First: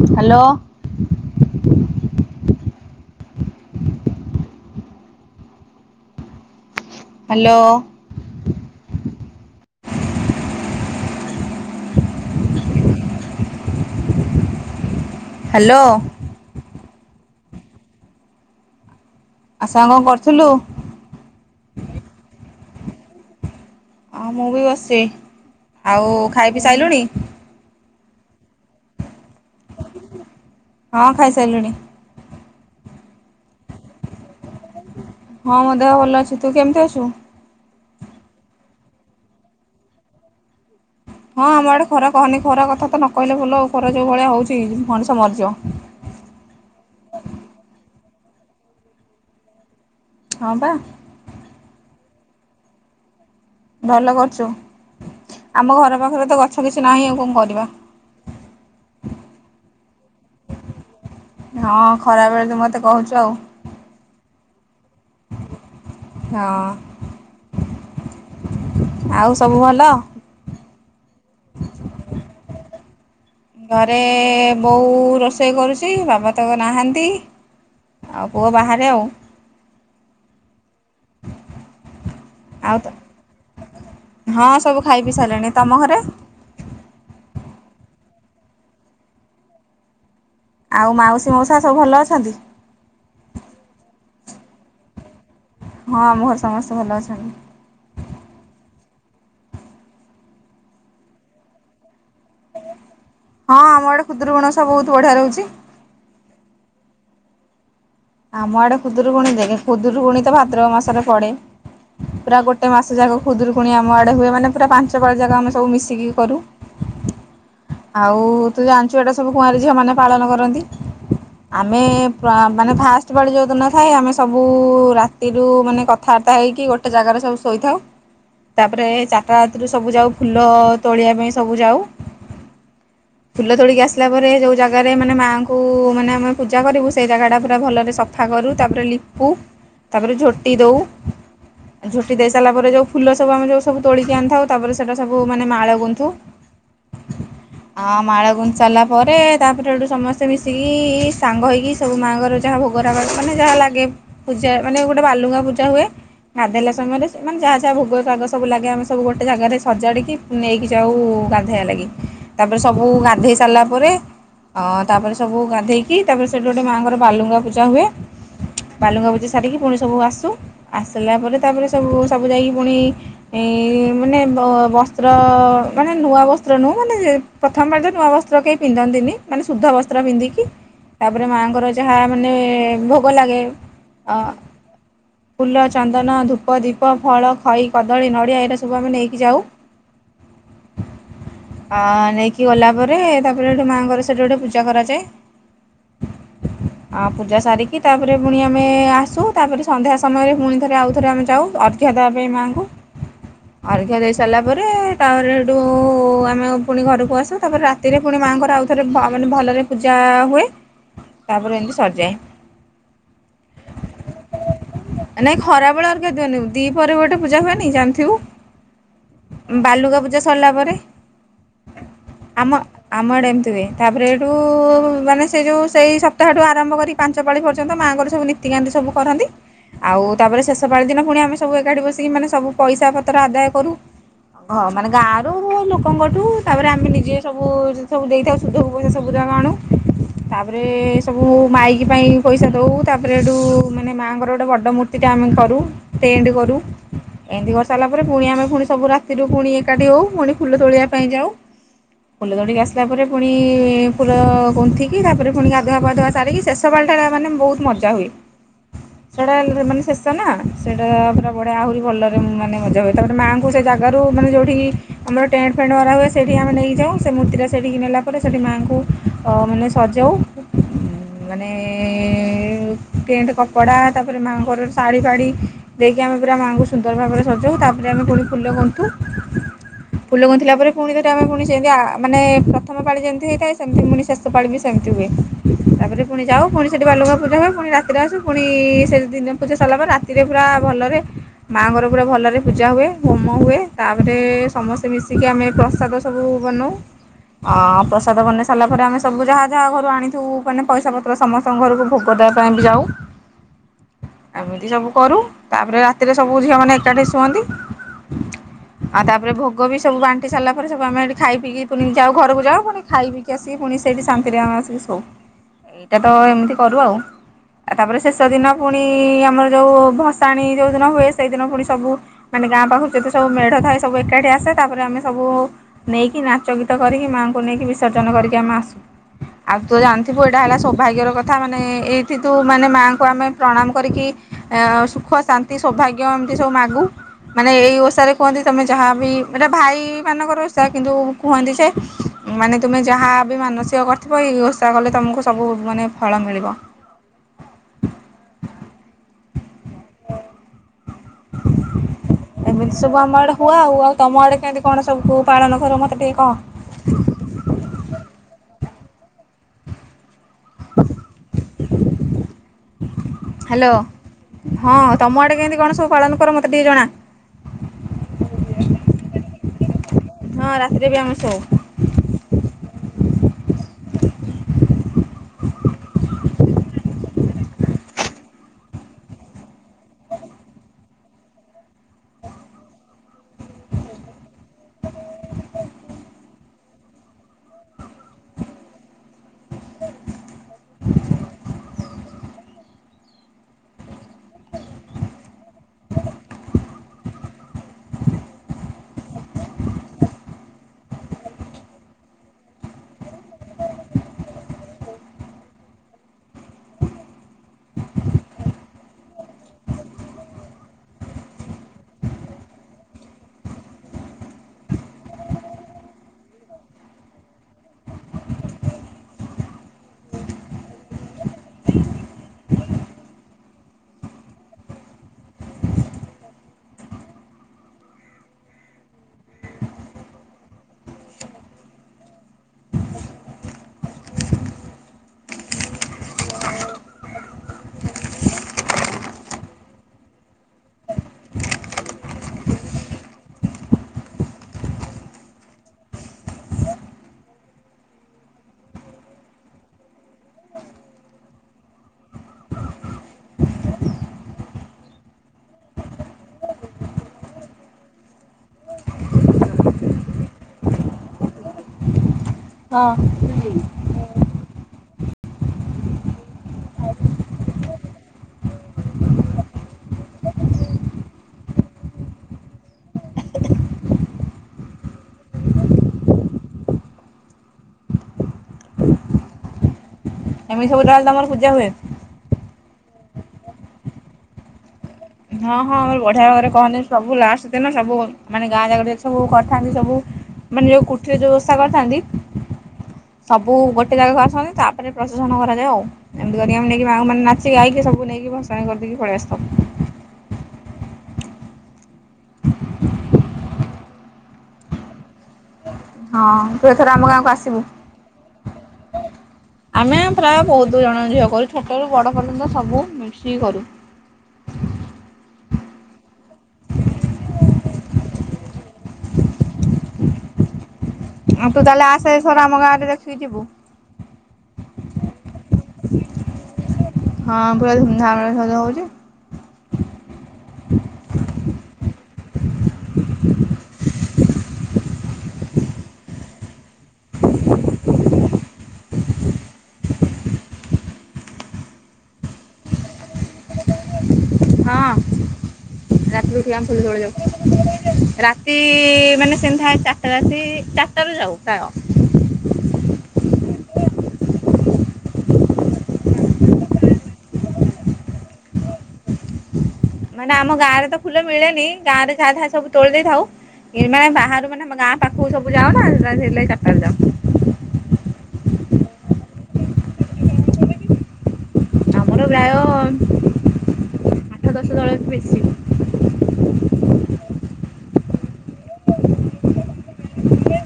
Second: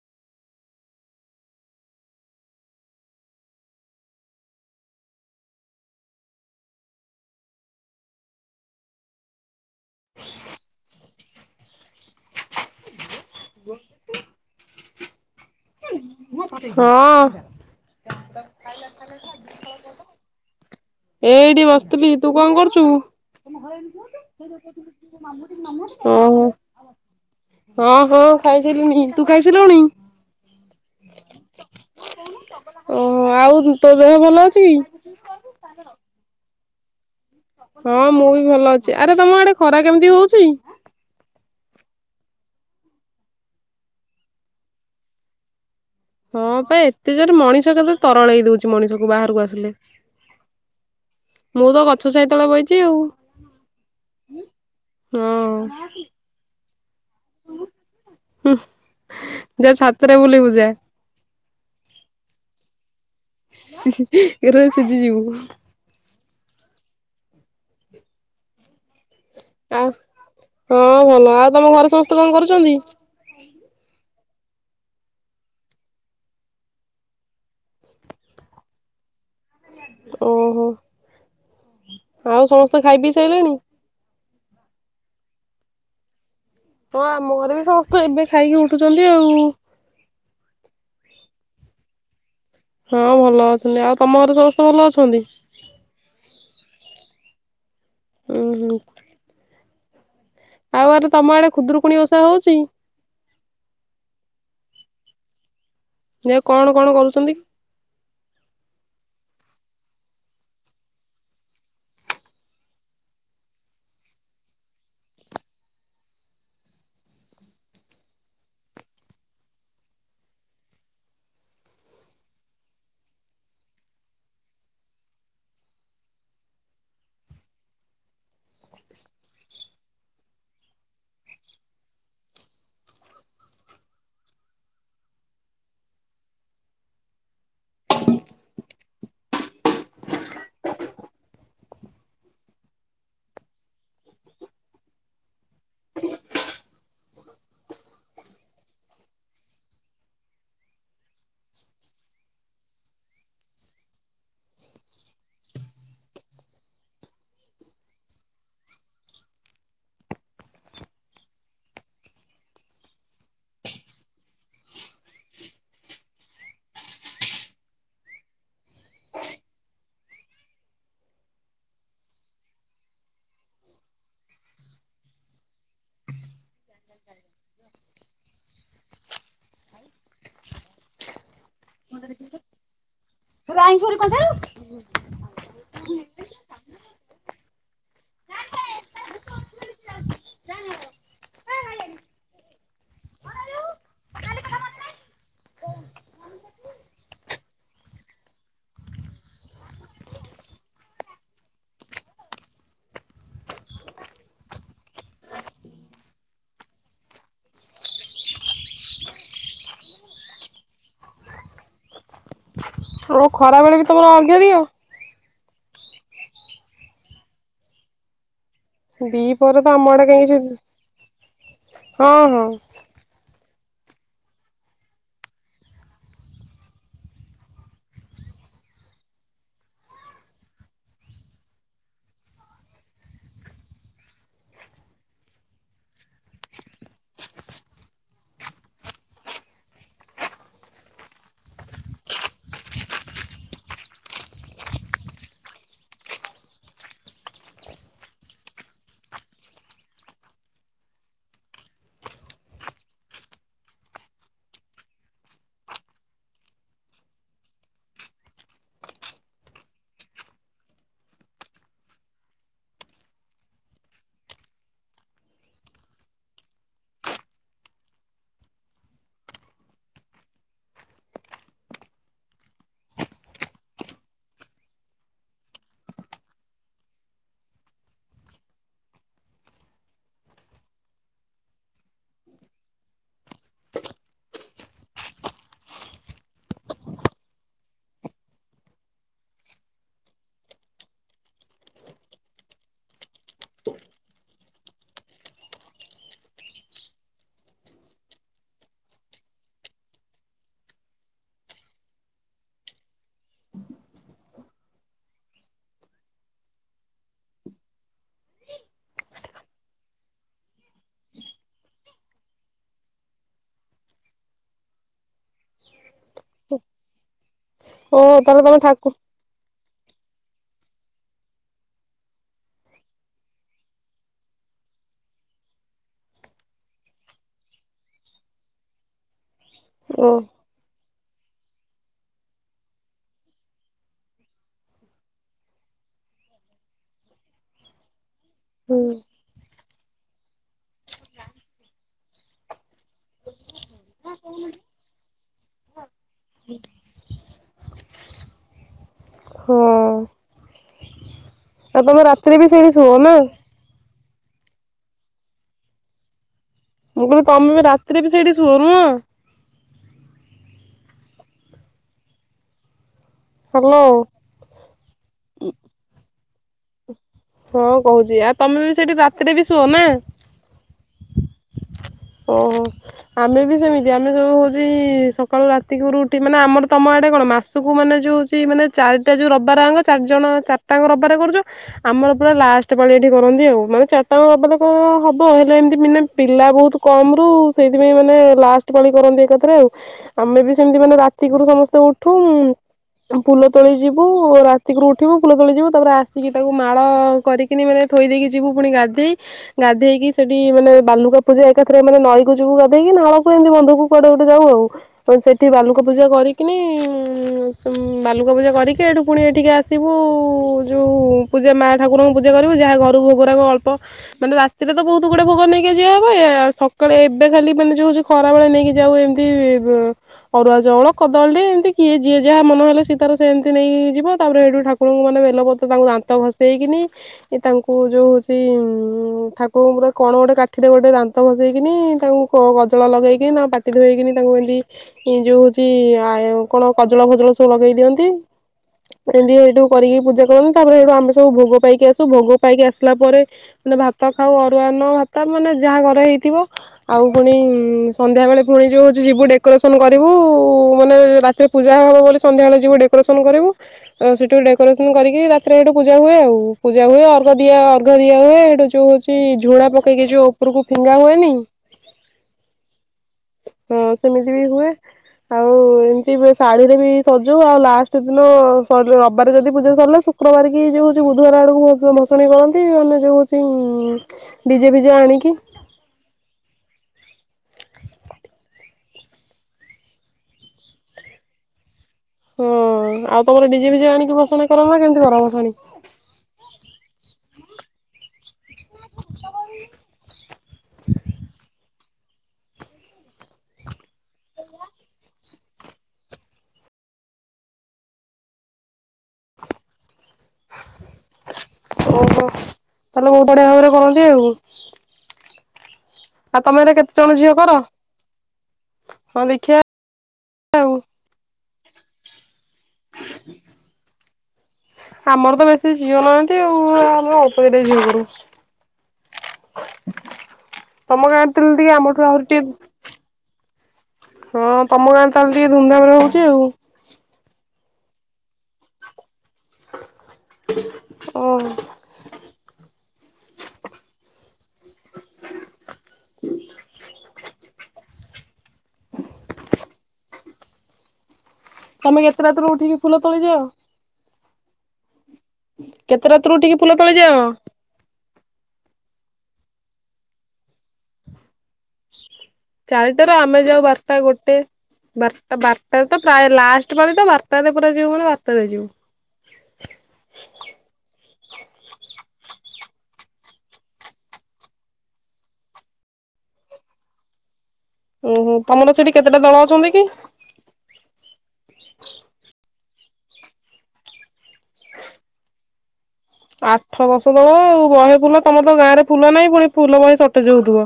[inaudible] Hello. Hello. [inaudible] [inaudible] Hello. ହଁ ଅ। [unintelligible] ଆ ସାଙ୍ଗ କ କରୁଥୁଲୁ? ଏଇଠି ବସିଥିଲି ତୁ କଣ କରୁଛୁ? ଅ ମୁଁ ବି ବସିବି ଆଉ ଖାଇ ପି ସାଇଲୁଣି? ହ ହ ଖାଇସାରିଲିଣି। ତୁ ଖାଇ ସାରିଲୁଣି? ହଁ ଖାଇସାରିଲିଣି। ଓହ ଆଉ ତୋ ଦେହ ଭଲ ଅଛି କି? ହଁ ମୋ ଦେହ ଭଲ ଅଛି। ତୁ କେମିତି ଅଛୁ? ହଁ ମୁଁ ବି ଭଲ ଅଛି। ଆରେ ତମ ଆଡେ ଖରା କେମିତି ହଉଛି? ହଁ ଆମ ଆଡେ ଖରା କହନି ଖରା କଥା ତ ନ କହିଲେ ଭଲ ଆଉ ଖରା ଯୋଉ ଭଳିଆ ହଉଛି ମଣିଷ ମରିଯିବ। ହଁ ପା ଏତେ ଜୋରେ ମଣିଷ କେତେ ତରଳେଇ ଦଉଛି ମଣିଷକୁ ବାହାରକୁ ଆସିଲେ। ହଁ ପା। ମୁଁ ତ ଗଛ ଛାଇ ତଳେ ବଇଚି ଆଉ। ଭଲ କରିଛୁ, ହଁ ଆମ ଘର ପାଖରେ ତ ଗଛ କିଛି ନାହିଁ ଆଉ କଣ କରିବା। ହୁ ଯା ଛାତରେ ବୁଲିବୁ ଯା। ହଁ ଖରା ବେଳେ ତୁ ମୋତେ କହୁଛୁ ଆଉ। ଏକାଥରେ ସିଝିଯିବୁ। ହଁ। ଆଉ ସବୁ ଭଲ? ଆଉ ହଁ ଭଲ। ଆଉ ତମ ଘରେ ସମସ୍ତେ କଣ କରୁଛନ୍ତି? ଘରେ ବୋଉ ରୋଷେଇ କରୁଛି, ବାବା ତ ନାହାନ୍ତି। ଆଉ ପୁଅ ବାହାରେ ଆଉ। ଓହୋ, ଆଉ ସମସ୍ତେ ଖାଇ ପି ସାଇଲେଣି? ହଁ ସବୁ ଖାଇ ପି ସାଇଲେଣି। ତମ ଘରେ? ହଁ ଆମ ଘରେ ବି ସମସ୍ତେ ଏବେ ଖାଇକି ଉଠୁଛନ୍ତି ଆଉ। ଆଉ ମାଉସୀ ମଉସା ସବୁ ଭଲ ଅଛନ୍ତି? ହଁ ଭଲ ଅଛନ୍ତି। ଆଉ ତମ ଘରେ ସମସ୍ତେ ଭଲ ଅଛନ୍ତି? ହଁ ଆମ ଘରେ ସମସ୍ତେ ଭଲ ଅଛନ୍ତି। ଉଁ ହୁଁ। ମୁଁ କହିଲି ତମ ଆଡେ ଖୁଦୁରୁକୁଣି ଓଷା ହଉଛି? ହଁ ଆମ ଆଡେ ଖୁଦୁରୁକୁଣୀ ଓଷା ବହୁତୁ ବଢିଆରେ ହଉଛି। ଯେ କଣ କଣ କରୁଛନ୍ତି? ଆମ ଆଡେ ଖୁଦୁରୁକୁଣୀ ଦେଖେ ଖୁଦୁରୁକୁଣୀ ତ ଭାଦ୍ରବ ମାସରେ ପଡେ। ପୁରା ଗୋଟେ ମାସ ଯାକ ଖୁଦୁରୁକୁଣୀ ଆମ ଆଡେ ହୁଏ। ମାନେ ପୁରା ପାଞ୍ଚପାଳି ଯାକ ଆମେ ସବୁ ମିଶିକି କରୁ। ଆଉ ତୁ ଜାଣିଛୁ ଏଇଟା ସବୁ କୁଆଁରୀ ଝିଅ ମାନେ ପାଳନ କରନ୍ତି। ଆମେ ମାନେ ଫାଷ୍ଟେ ପାଳି ଯେଉଁଦିନ ଥାଏ ଆମେ ସବୁ ରାତି ରାତିରୁ ମାନେ କଥାବାର୍ତ୍ତା ହେଇକି ଗୋଟେ ଜାଗାରେ ସବୁ ଶୋଇଥାଉ। ତାପରେ ଚାରିଟା ରାତିରୁ ସବୁ ଯାଉ ଫୁଲ ତୋଳିବା ପାଇଁ ସବୁ ଯାଉ। ଫୁଲ ତୋଳିକି ଆସିଲା ପରେ ଯଉ ଜାଗାରେ ମାନେ ମାଆଙ୍କୁ ମାନେ ଆମେ ପୂଜା କରିବୁ ସେଇ ଜାଗାଟା ପୁରା ଭଲରେ ସଫା ସଫା କରୁ ତା ପରେ ଲିପୁ ତା ପରେ ଝୋଟି ଦଉ। ଝୋଟି ଦେଇ ସାରିଲା ପରେ ଯୋଉ ଫୁଲସବୁ ଆମେ ଯୋଉ ସବୁ ତୋଳିକି ଆଣିଥାଉ ତାପରେ ସେଟା ସବୁ ମାନେ ମାଳ ଗୁନ୍ଥୁ। ଆ ମାଳ ଗୁନ୍ଥି ସାରିଲା ପରେ ତାପରେ ସେଠୁ ସମସ୍ତେ ମିଶିକି ସାଙ୍ଗ ହେଇକି ସବୁ ମାଆଙ୍କର ଯାହା ଭୋଗରାଗ ମାନେ ଯାହା ଲାଗେ ପୂଜା ମାନେ ଗୋଟେ ବାଲୁଙ୍ଗା ପୂଜା ହୁଏ। ଗାଧେଇଲା ସମୟରେ ସେମାନେ ଯାହା ଯାହା ଭୋଗ ଶାଗ ସବୁ ଲାଗେ ଆମେ ସବୁ ଗୋଟେ ଜାଗାରେ ସଜାଡ଼ିକି ନେଇକି ଯାଉ ଗାଧେଇବା ଲାଗି। ତାପରେ ସବୁ ଗାଧେଇ ସାରିଲା ପରେ ହଁ ତାପରେ ସବୁ ଗାଧୋଇକି ତାପରେ ସେଇଠୁ ଗୋଟେ ମାଆଙ୍କର ବାଲୁଙ୍ଗା ପୂଜା ହୁଏ। ବାଲୁଙ୍ଗା ପୂଜା ସାରିକି ପୁଣି ସବୁ ଆସୁ ଆସିଲା ପରେ ତାପରେ ସବୁ ସବୁ ଯାଇକି ପୁଣି ଏ ମାନେ ବସ୍ତ୍ର ମାନେ ନୂଆ ବସ୍ତ୍ର ନୁହଁ ମାନେ ଯେ ପ୍ରଥମ ପାଳି ତ ନୂଆ ବସ୍ତ୍ର କେହି ପିନ୍ଧନ୍ତିନି ମାନେ ଶୁଦ୍ଧ ବସ୍ତ୍ର ପିନ୍ଧିକି ତାପରେ ମାଆଙ୍କର ଯାହା ମାନେ ଭୋଗ ଲାଗେ ଅ ଫୁଲ, ଚନ୍ଦନ, ଧୂପ, ଦୀପ, ଫଳ, ଖଇ, କଦଳୀ, ନଡ଼ିଆ ଏଇଟା ସବୁ ଆମେ ନେଇକି ଯାଉ। ହଁ। ନେଇକି ଗଲା ପରେ ତାପରେ ଗୋଟେ ମାଆଙ୍କର ସେଇଠି ଗୋଟେ ପୂଜା କରାଯାଏ। ଆ ପୂଜା ସାରିକି ତାପରେ ପୁଣି ଆମେ ଆସୁ, ତାପରେ ସନ୍ଧ୍ୟା ସମୟରେ ପୁଣି ଥରେ ଆଉଥରେ ଆମେ ଯାଉ ଅର୍ଘ୍ୟ ଦେବା ପାଇଁ ମାଆଙ୍କୁ। ଅର୍ଘ୍ୟ ଦେଇ ସାରିଲା ପରେ ତାପରେ ହେଠୁ ଆମେ ପୁଣି ଘରକୁ ଆସୁ, ତାପରେ ରାତିରେ ପୁଣି ମାଆଙ୍କର ଆଉଥରେ ମାନେ ଭଲରେ ପୂଜା ହୁଏ। ତାପରେ ଏମିତି ସରିଯାଏ। ଆଉ ଖରା ବେଳେ ବି ତମର ଅର୍ଘ୍ୟ ଦିଅ? ନାଇଁ ଖରା ବେଳେ ଅର୍ଘ୍ୟ ଦିଉନି ଦି ପହରେ ଗୋଟେ ପୂଜା ହୁଏନି ଜାଣିଥିବୁ। ଦି ପରେ ତ ଆମ ବାଲୁକା ଆଡେ ପୂଜା କାହିଁକି ସରିଲା ସେମିତି ପରେ ହଁ ହଁ ଆମ ଆମଡେ ଏମିତି ହୁଏ ତାପରେ ଏଇଠୁ ମାନେ ସେ ଯୋଉ ସେଇ ସପ୍ତାହଠୁ ଆରମ୍ଭ କରିକି ପାଞ୍ଚ ପାାଳି ପର୍ଯ୍ୟନ୍ତ ମାଆଙ୍କର ସବୁ ନୀତିକାନ୍ତି ସବୁ କରନ୍ତି। ଆଉ ତାପରେ ଶେଷ ପାଳି ଦିନ ପୁଣି ଆମେ ସବୁ ଏକାଠି ବସିକି ମାନେ ସବୁ ପଇସା ପତ୍ର ଆଦାୟ କରୁ। ହଁ ମାନେ ଗାଁ ରୁ ଲୋକଙ୍କଠୁ। ତାପରେ ଆମେ ନିଜେ ସବୁ ସବୁ ଦେଇଥାଉ ସୁଧକୁୁ ପଇସା ସବୁ ଦେବା ଆଣୁ ତାପରେ ସବୁ ମାଇକି ପାଇଁ ପଇସା ଦଉ ତାପରେ ଏଠୁ ମାନେ ମାଆଙ୍କର ଗୋଟେ ବଡ ମୂର୍ତି ଟା ଆମେ କରୁ ତେଣ୍ଡ କରୁ ଏମିତି କରିସାରିଲା ପରେ ପୁଣି ଆମେ ପୁଣି ସବୁ ରାତିରୁ ପୁଣି ଏକାଠି ହଉ ପୁଣି ଫୁଲ ତୋଳିବା ପାଇଁ ଯାଉ ଫୁଲ ତୋଳିକି ଆସିଲା ପରେ ପୁଣି ଫୁଲ ଗୁନ୍ଥିକି ତାପରେ ପୁଣି ଗାଧୁଆ ପାଧୁଆ ସାରିକି ସେ ଶେଷ ପାଳି ଟା ମାନେ ବହୁତ୍ ମଜା ହୁଏ। ସେଟା ମାନେ ଶେଷ ନା ସେଇଟା ପୁରା ପଡେ ଆହୁରି ଭଲରେ ମାନେ ମଜା ହୁଏ ତାପରେ ମାଆଙ୍କୁ ସେଜାଗା ଗାରୁ ମାନେ ଯୋଉଠିକି ଆମର ଟେଣ୍ଟ ଫେଣ୍ଟ ମରା ହୁଏ ସେଇଠି ଆମେ ନେଇକିଯାଉ ସେ ମୂର୍ତ୍ତିଟା ସେଇଠିକି ନେଲା ପରେ ସେଇଠି ମାଆଙ୍କୁ ମାନେ ସଜାଉ ମାନେ ଟେଣ୍ଟ କପଡ଼ା ତାପରେ ମାଙ୍କର ଶାଢୀ ଫାଢ଼ୀ ଦେଇକି ଆମେ ପୁରା ମାଆଙ୍କୁ ସୁନ୍ଦର ଭାବରେ ସଜାଉ ତାପରେ ଆମେ ଫୁଣି ଫୁଲ ଗୁନ୍ଥୁ। ଫୁଲ ଗୁନ୍ଥିଥିଲା ପରେ ପୁଣିଥରେ ଆମେ ପୁଣି ସେମତି ମାନେ ପ୍ରଥମ ପାଳି ଯେମିତି ହେଇଥାଏ ସେମତି ପୁଣି ଶେଷ ପାଳି ବି ସେମିତି ହୁଏ। ତାପରେ ପୁଣି ଯାଉ ପୁଣି ସେଠି ବାଲୁକା ପୂଜା ହୁଏ ପୁଣି ରାତିରେ ଆସୁ ପୁଣି ସେ ଦିନ ପୂଜା ସାରିଲା ପରେ ରାତି ରାତିରେ ପୁରା ଭଲରେ ମାଙ୍କର ପୁରା ଭଲରେ ପୂଜା ହୁଏ ହୋମ ହୁଏ ତାପରେ ସମସ୍ତେ ମିଶିକି ଆମେ ପ୍ରସାଦ ସବୁ ବନଉ। ଆ ପ୍ରସାଦ ବନେଇ ସାରିଲା ପରେ ଆମେ ସବୁ ଯାହା ଯାହା ଘରୁ ଆଣିଥିବୁ ମାନେ ପଇସା ପତ୍ର ସମ ସ୍ତତଙ୍କ ଘରକୁ ଭୋଗ ଦେବା ପାଇଁ ବି ଯାଉ। ଏମିତି ସବୁ କରୁ ତାପରେ ରାତିରେ ସବୁ ଝିଅ ମାନେ ଏକାଠି ଶୁଅନ୍ତି। ଆଉ ତାପରେ ଭୋଗ ବି ସବୁ ବା ବାଣ୍ଟି ସାରିଲା ପରେ ସବୁ ଆମେ ଖାଇ ପିଇକି ପୁଣି ଯାଉ ଘରକୁ ଯାଉ ପୁଣି ଖାଇ ପିକି ଆସିକି ପୁଣି ସେଠି ଶାନ୍ତିରେ ଆସିକି ଶୋଉ। ଏଇଟା ତ ଏମିତି କରୁ ଆଉ ଆଉ ଓ ତାପରେ ଶେଷ ତାହେଲେ ଦିନ ତମେ ପୁଣି ଠାକୁ ଆମର ଯୋଉ ଭସାଣି ଯୋଉଦିନ ହୁଏ ସେଇଦିନ ପୁଣି ସବୁ ମାନେ ଗାଁ ପାଖକୁ ଯତେ ସବୁ ମେଢ ଥାଏ ସବୁ ଏକାଠି ଆସେ ତାପରେ ଆମେ ସବୁ ନେଇକି ନାଚ ଗୀତ କରିକି ମାଆଙ୍କୁ ନେଇକି ବିସର୍ଜନ କରିକି ଆମେ ଆସୁ। ଆଉ ତୁତ ଓ ଜାଣିଥିବୁ ଏଇଟା ହେଲା ସୌଭାଗ୍ୟର କଥା କଥା ମାନେ ଏଇଠି ତୁ ମାନେ ମାଆଙ୍କୁ ଆମେ ପ୍ରଣାମ କରିକି ଆ ସୁଖ ଶାନ୍ତି ସୌଭାଗ୍ୟ ଏମିତି ସବୁ ମାଗୁ। ମାନେ ଏଇ ଓଷାରେ କୁହନ୍ତି ତମେ ହୁଁ ଯାହାବି ଏଟା ଭାଇ ମାନଙ୍କର ଓଷା କିନ୍ତୁ କୁହନ୍ତି ଯେ ମାନେ ତୁମେ ଯାହା ବି ମାନସିକ କରିଥିବ ଏଇ ଓଷା ତାକଲେ ତୁମକୁ ସବୁ ମାନେ ଫଳ ମିଳିବ। ହଁ ହ ଆପଣ ରାତିରେ ବି ସେଇଠି ଶୁଅ ନା। କୁଆ ଆଉ ଆଉ ତମ ଆଡ଼େ କେମିତି କଣ ସବୁ କୁ ପାଳନ କର ମତେ ଟିକେ କହ। ମୁଁ କହିଲି ତମେ ରାତିରେ ବି ସେଇଠି ଶୁଅ ନୁହଁ। ହାଲୋ ହ୍ୟାଲୋ ହଁ ତମ ଆଡେ କେମିତି କଣ ସବୁ ପାଳନ କର ମତେ ଟିକେ ଜଣା ହଁ କହୁଛି ଆଉ ତମେ ବି ସେଇଠି ରାତିରେ ବି ଶୁଅ ନା। ହଁ ରାତିରେ ବି ଆମେ ଶୋଉ। ଓହୋ ଆମେ ବି ସେମିତି ଆମେ ସବୁ ହଉଛି ସକାଳୁ ରାତିକରୁ ଉଠି ମାନେ ଆମର ତମ ଆଡ଼େ କଣ ମାସକୁ ମାନେ ଯଉ ହଉଛି ମାନେ ଚାରିଟା ଯଉ ରବିବାର ଆଙ୍କ ଚାରିଜଣ ଚାରିଟାଙ୍କ ରବିବାର କରୁଛ। ଆମର ପୁରା ଲାଷ୍ଟ ପାଳି ଏଠି କରନ୍ତି ଆଉ ମାନେ ଚାରିଟା ବଳଳେଦ ହବ ହେଲେ ଏମିତି ମେ ପିଲା ବହୁତ। କମରୁ ସେଇଥିପାଇଁ ମାନେ ଲାଷ୍ଟ ପାଳି କରନ୍ତି ଏକାଥରେ ଆଉ। ଆମେ ବି ସେମତି ମାନେ ରାତିକରୁ ସମସ୍ତେ ଉଠୁ। ଫୁଲ ତୋଳି ଯିବୁ ରାତିକରୁ ଉଠିବୁ ଫୁଲ ତୋଳି ଯିବୁ ତାପରେ ଆସିକି ତାକୁ ମାଳ କରି ମାନେ ଥୋଇ ଦେଇକି ଯିବୁ ପୁଣି ଗାଧେଇ। ଗାଧେଇକି ସେଠି ମାନେ ବାଲୁକା ପୂଜା ଏକାଥରେ ମାନେ ନଈକୁ ଯିବୁ ଗାଧେଇକି ନାଳକୁ ଏମିତି ବନ୍ଧକୁ କୁଆଡେ ଗୋଟେ ଯାଉ ଆଉ। ପୁଣି ସେଠି ବାଲୁକା ପୂଜା କରିକିନି [unintelligible] ବାଲୁକା ପୂଜା କରିକି ଏଠୁ ପୁଣି ଏଠି ଆସ ସିବୁ ଯଉ ପୂଜା ମା ଠାକୁରଙ୍କୁ ପୂଜା କରିବୁ ଯାହା ଘରୁକୁ ଭୋଗରାଗ ଅଳ୍ପ। ମାନେ ରାତିରେ ତ ବହୁତ ଗୁଡେ ଭୋଗ ନେଇକି ଯିଆ ହବ ଇ ସକାଳେ ଏବେ ଖାଲି ମାନେ ଯୋଉ ହଉଛି ଖରା ବେଳେ ନେଇକି ଯାଉ ଏମିତି ଅରୁଆ ଚାଉଳ କଦଳୀଟି ଏମିତି କିଏ ଯିଏ ଯାହା ମନ ହେଲେ ସିଏ ତାର ସେମିତି ନେଇ କିଯିବ ତାପରେ ଏଇଠୁ ଠାକୁ ଠାକୁରଙ୍କୁ ମାନେ ବେଲପତ୍ର ତାକୁ ଦାନ୍ତ ଘଷେଇକିନି। ଏ ତାଙ୍କୁ ଯୋଉ ହଉଛି ଉ ଠାକୁରଙ୍କୁ ପୁରା କଣ ଗୋଟେ କାଠିରେ ଗୋଟେ ଦାନ ଦାନ୍ତ ଘଷେଇକିନି ତାଙ୍କୁ କଜଳ ଲଗାଇକିନି ପାଟି ଧୋଇକିନି ତାଙ୍କୁ ଏମିତି। ଏଇ ଯୋଉ ହଉଛି ଆ କଣ କଜଳ ଫଜଳ ସବୁ ଲଗେଇ ଦିଅନ୍ତି। ଏମିତି ସେଇଠୁ କରିକି ପୂଜା କରନ୍ତି। ତାପରେ ହେଇଠୁ ଆମେ ସବୁ ଭୋଗ ପାଇକି ଆସୁ ଭୋଗ ପାଇକି ଆସିଲା ପରେ। ମାନେ ଭାତ ଖାଉ ଅରୁଆ ଅନ୍ନ ଭାତ ମାନେ ଯାହା ଘରେ ହେଇଥିବ। ଆଉ ପୁଣି ସନ୍ଧ୍ୟା ବେଳେ ପୁଣି ଯଉ ହଉଛି ଯିବୁ ଡେକୋରେସନ କରିବୁ। ମାନେ ରାତିରେ ପୂଜା ହବ ବୋଲି ସନ୍ଧ୍ୟାବେଳେ ଯିବୁ ଡେକୋରେସନ୍ କରିବୁ। ଆ ସେଠୁ ଡେକୋରେସନ କରିକି ରାତିରେ ଏଠୁ ପୂଜା ହୁଏ ଆଉ। ପୂଜା ହୁଏ ଅର୍ଘ ଦିଆ ଅର୍ଘ ଦିଆ ହୁଏ ସେଠୁ ଯୋଉ ହଉଛି ଝୁଣା ପକେଇକି ଯୋଉ ଉପରକୁ ଫିଙ୍ଗା ହୁଏନି? [inaudible] ହଁ। ହଁ ସେମିିତି ବି ହୁଏ। ଆଉ ଏମିତି ଶାଢୀରେ ବି ସଜଉ ଆଉ ଲାଷ୍ଟ ଦିନ ରବିବାର ଯଦି ପୂଜା ସରିଲା ଶୁ ଶୁକ୍ରବାରକି ଯୋଉ ହଉଛି ବୁଧବାର ଆଡକୁ ଭସାଣି କରନ୍ତି ମାନେ ଯୋଉ ହଉଛି। ଉ ଡିଜେ ଫିଜେ ଆଣିକି। ଏମିତି ସବୁ ତାହେଲେ ତମର ପୂଜା ହୁଏ? ହଁ। ଆଉ ତମର ଡ଼ିଜେ ଫିଜେ ଆଣିକି ଭସଣା କର ନା କେମିତି କର। ଭସାଣି? ହଁ ହଁ ଆମର ବଢିଆ ଭାବରେ କହନି ସବୁ ଲାଷ୍ଟ ଦିନ ସବୁ ମାନେ ଗାଁ ଜାକ ସବୁ କରିଥାନ୍ତି ସବୁ। ମାନେ ଯୋଉ କୁଠିରେ ଯୋଉ ବ୍ୟବସ୍ଥା କରିଥାନ୍ତି। ସବୁ ଗୋଟେ ଜାଗାକୁ ଆସନ୍ତି ତାପରେ ପ୍ରଶେସନ କରାଯାଏ ଆଉ। ଏମିତି କରିକି ନେଇକି ମାଁକୁ ମାନେ ନାଚି ଗାଇକି ସବୁ ନେଇକି ଭସାଣି କରି ଦେଇକି ପଳେଇ ଆସିଥାଉ। ଓହୋ ତାହେଲେ ବହୁତ୍ ବଢିଆ ଭାବରେ କରନ୍ତି ଆଉ। ଆଉ ହଁ। ତମେ ତୁ ଏରା ଏଥର କେତେ ଆମ ଜଣ ଗାଁକୁ ଝିଅ କର ଆସିବୁ? ହଁ ଦେଖିବା [inaudible] ଆମେ ପ୍ରାୟ ଆଉ। ବହୁତ ଜଣ ଝିଅକରୁ ଛୋଟରୁ ବଡ଼ ପର୍ଯ୍ୟନ୍ତ ସବୁ ମିଶିକି କରୁ। ଆମର ତ ବେଶୀ ଝିଅ ନାହାନ୍ତି ଆଉ ଆମେ ଅଳ୍ପ କେଇ ଝିଅ କରୁ। ତମ ଗାଁରେ [inaudible] ଆଉ ତୁ ଟିକେ ତାହେଲେ ଆମଠୁ ଆସେ ଆହୁରି ଏଥର ଟିକେ ଆମ ଗାଁରେ ଦେଖିକି ଯିବୁ। ହଁ ତମ ଗାଁରେ ତାହେଲେ ଟିକେ ଧୁମଧାମରେ ରହୁଛି ଆଉ। ହଁ ପୁରା ଧୁମଧାମରେ ହଉଛି। [unintelligible] ଓ ହୁଁ ତମେ କେତେ ରାତିରୁ ଉଠିକି ଫୁଲ ତୋଳି ଯାଅ? ହଁ ରାତିରୁ ଉଠି ଆମ ଫୁଲ ତୋଳି ଯାଉ। ରାତି ମାନେ ସେନ୍ତି ଥାଏ ଚାରିଟା ରାତି ଚାରିଟାରୁ ଯାଉ ପ୍ରାୟ। ଚାରଟାରୁ ଆମେ ଯାଉ ବାରଟା ଗୋଟେ ବାରଟା ବାର ତ ପ୍ରାୟ ଲାଷ୍ଟ ପାଳି ତ ବାରଟାରେ ପୁରା ଯିବୁ ମାନେ ବାରଟାରେ ଯିବୁ। ମାନେ ଆମ ଗାଁରେ ତ ଫୁଲ ମିଳେନି ଗାଁ ରେ ଗାଧା ସବୁ ତୋଳି ଦେଇଥାଉ। ମାନେ ବାହାରୁ ମାନେ ଗାଁ ପାଖକୁ ସବୁ ଯାଉ ନା ସେଥିଲାଗି ଚାରିଟାରେ ଯାଉ। ଓହୋ ତମର ସେଇଠି କେତେଟା ଦଳ ଅଛନ୍ତି କି? ଆମର ପ୍ରାୟ ଆଠ ଦଶ ଦଳକୁ ବେଶୀ। ଆଠ ଦଶ ଦଳ ଆଉ ବହେ ଫୁଲ ତମର ତ ଗାଁ ରେ ଫୁଲ ନାହିଁ ପୁଣି ଫୁଲ ପୁଣି ସଟେଜ ହଉଥିବ।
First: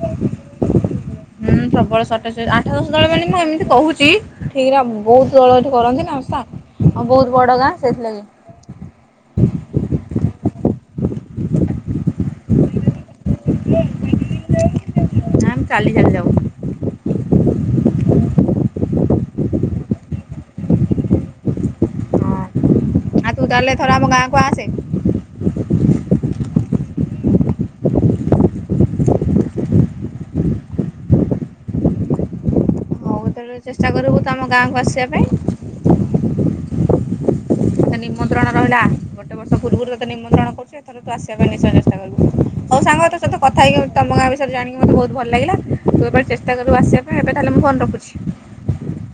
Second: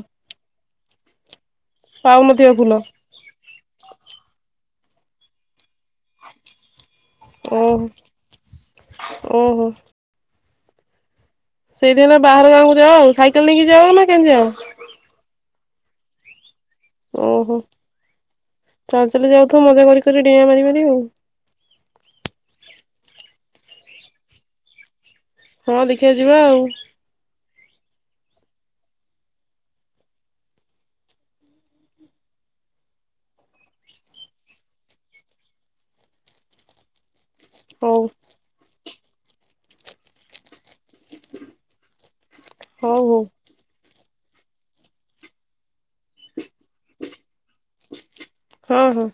ହୁଁ ପ୍ରବଳ ସଟେଜ ପାଉନଥିବ ଆଠ ଫୁଲ ଦଶ ଦଳ ମାନେ ମୁଁ ଏମିତି କହୁଛି ଠିକ ବହୁତ ଦଳ ଏଠି କରନ୍ତି। ଆଉ ବହୁତ ବଡ ଗାଁ ଓହୋ ସେଥିଲାଗି। ଓହୋ। ସେଇଦିନ ବାହାର ଗାଁକୁ ଯାଉ ଆଉ ସାଇକେଲ ନେଇକି ଯାଅ ନା କେମିତି ଯାଅ। ନା ଆମେ ଚାଲି ଚାଲି ଯାଉ। ଓହୋ ଚାଲି ଚାଲି ଯାଉଥିବ ମଜା କରି କରି ଡିଆଁ ମାରି ମାରି ଆଉ। ହଁ ଆଉ ତୁ ତାହେଲେ ଏଥର ଆମ ଗାଁକୁ ଆସେ। ହଁ ଦେଖିବା ଯିବା ଆଉ। [unintelligible] ଚେଷ୍ଟା କରିବୁ ତୁ ଆମ ଗାଁକୁ ଆସିବା ପାଇଁ। ତତେ ହଉ ନିମନ୍ତ୍ରଣ ରହିଲା। ଗୋଟେ ବର୍ଷ ପୂର୍ବରୁ ତତେ ନିମନ୍ତ୍ରଣ କରୁଛ ଏଥର ତୁ ଆସ ସେ ପାଇଁ ନିଶ୍ଚୟ ଚେଷ୍ଟା କରୁ ହଉ ସାଙ୍ଗ ତ ସତ କଥା ହେଇକି ତମ ଗାଁ ବିଷୟରେ ଜାଣିକି ମତେ ବହୁତ ଭଲ ଲାଗିଲା। ତୁ ଏବେ ଚେଷ୍ଟା କରିବୁ ଆସିବା ପାଇଁ ଏବେ ତାହେଲେ ମୁଁ ଫୋନ୍ ରଖୁଛି। ହଁ ହଁ।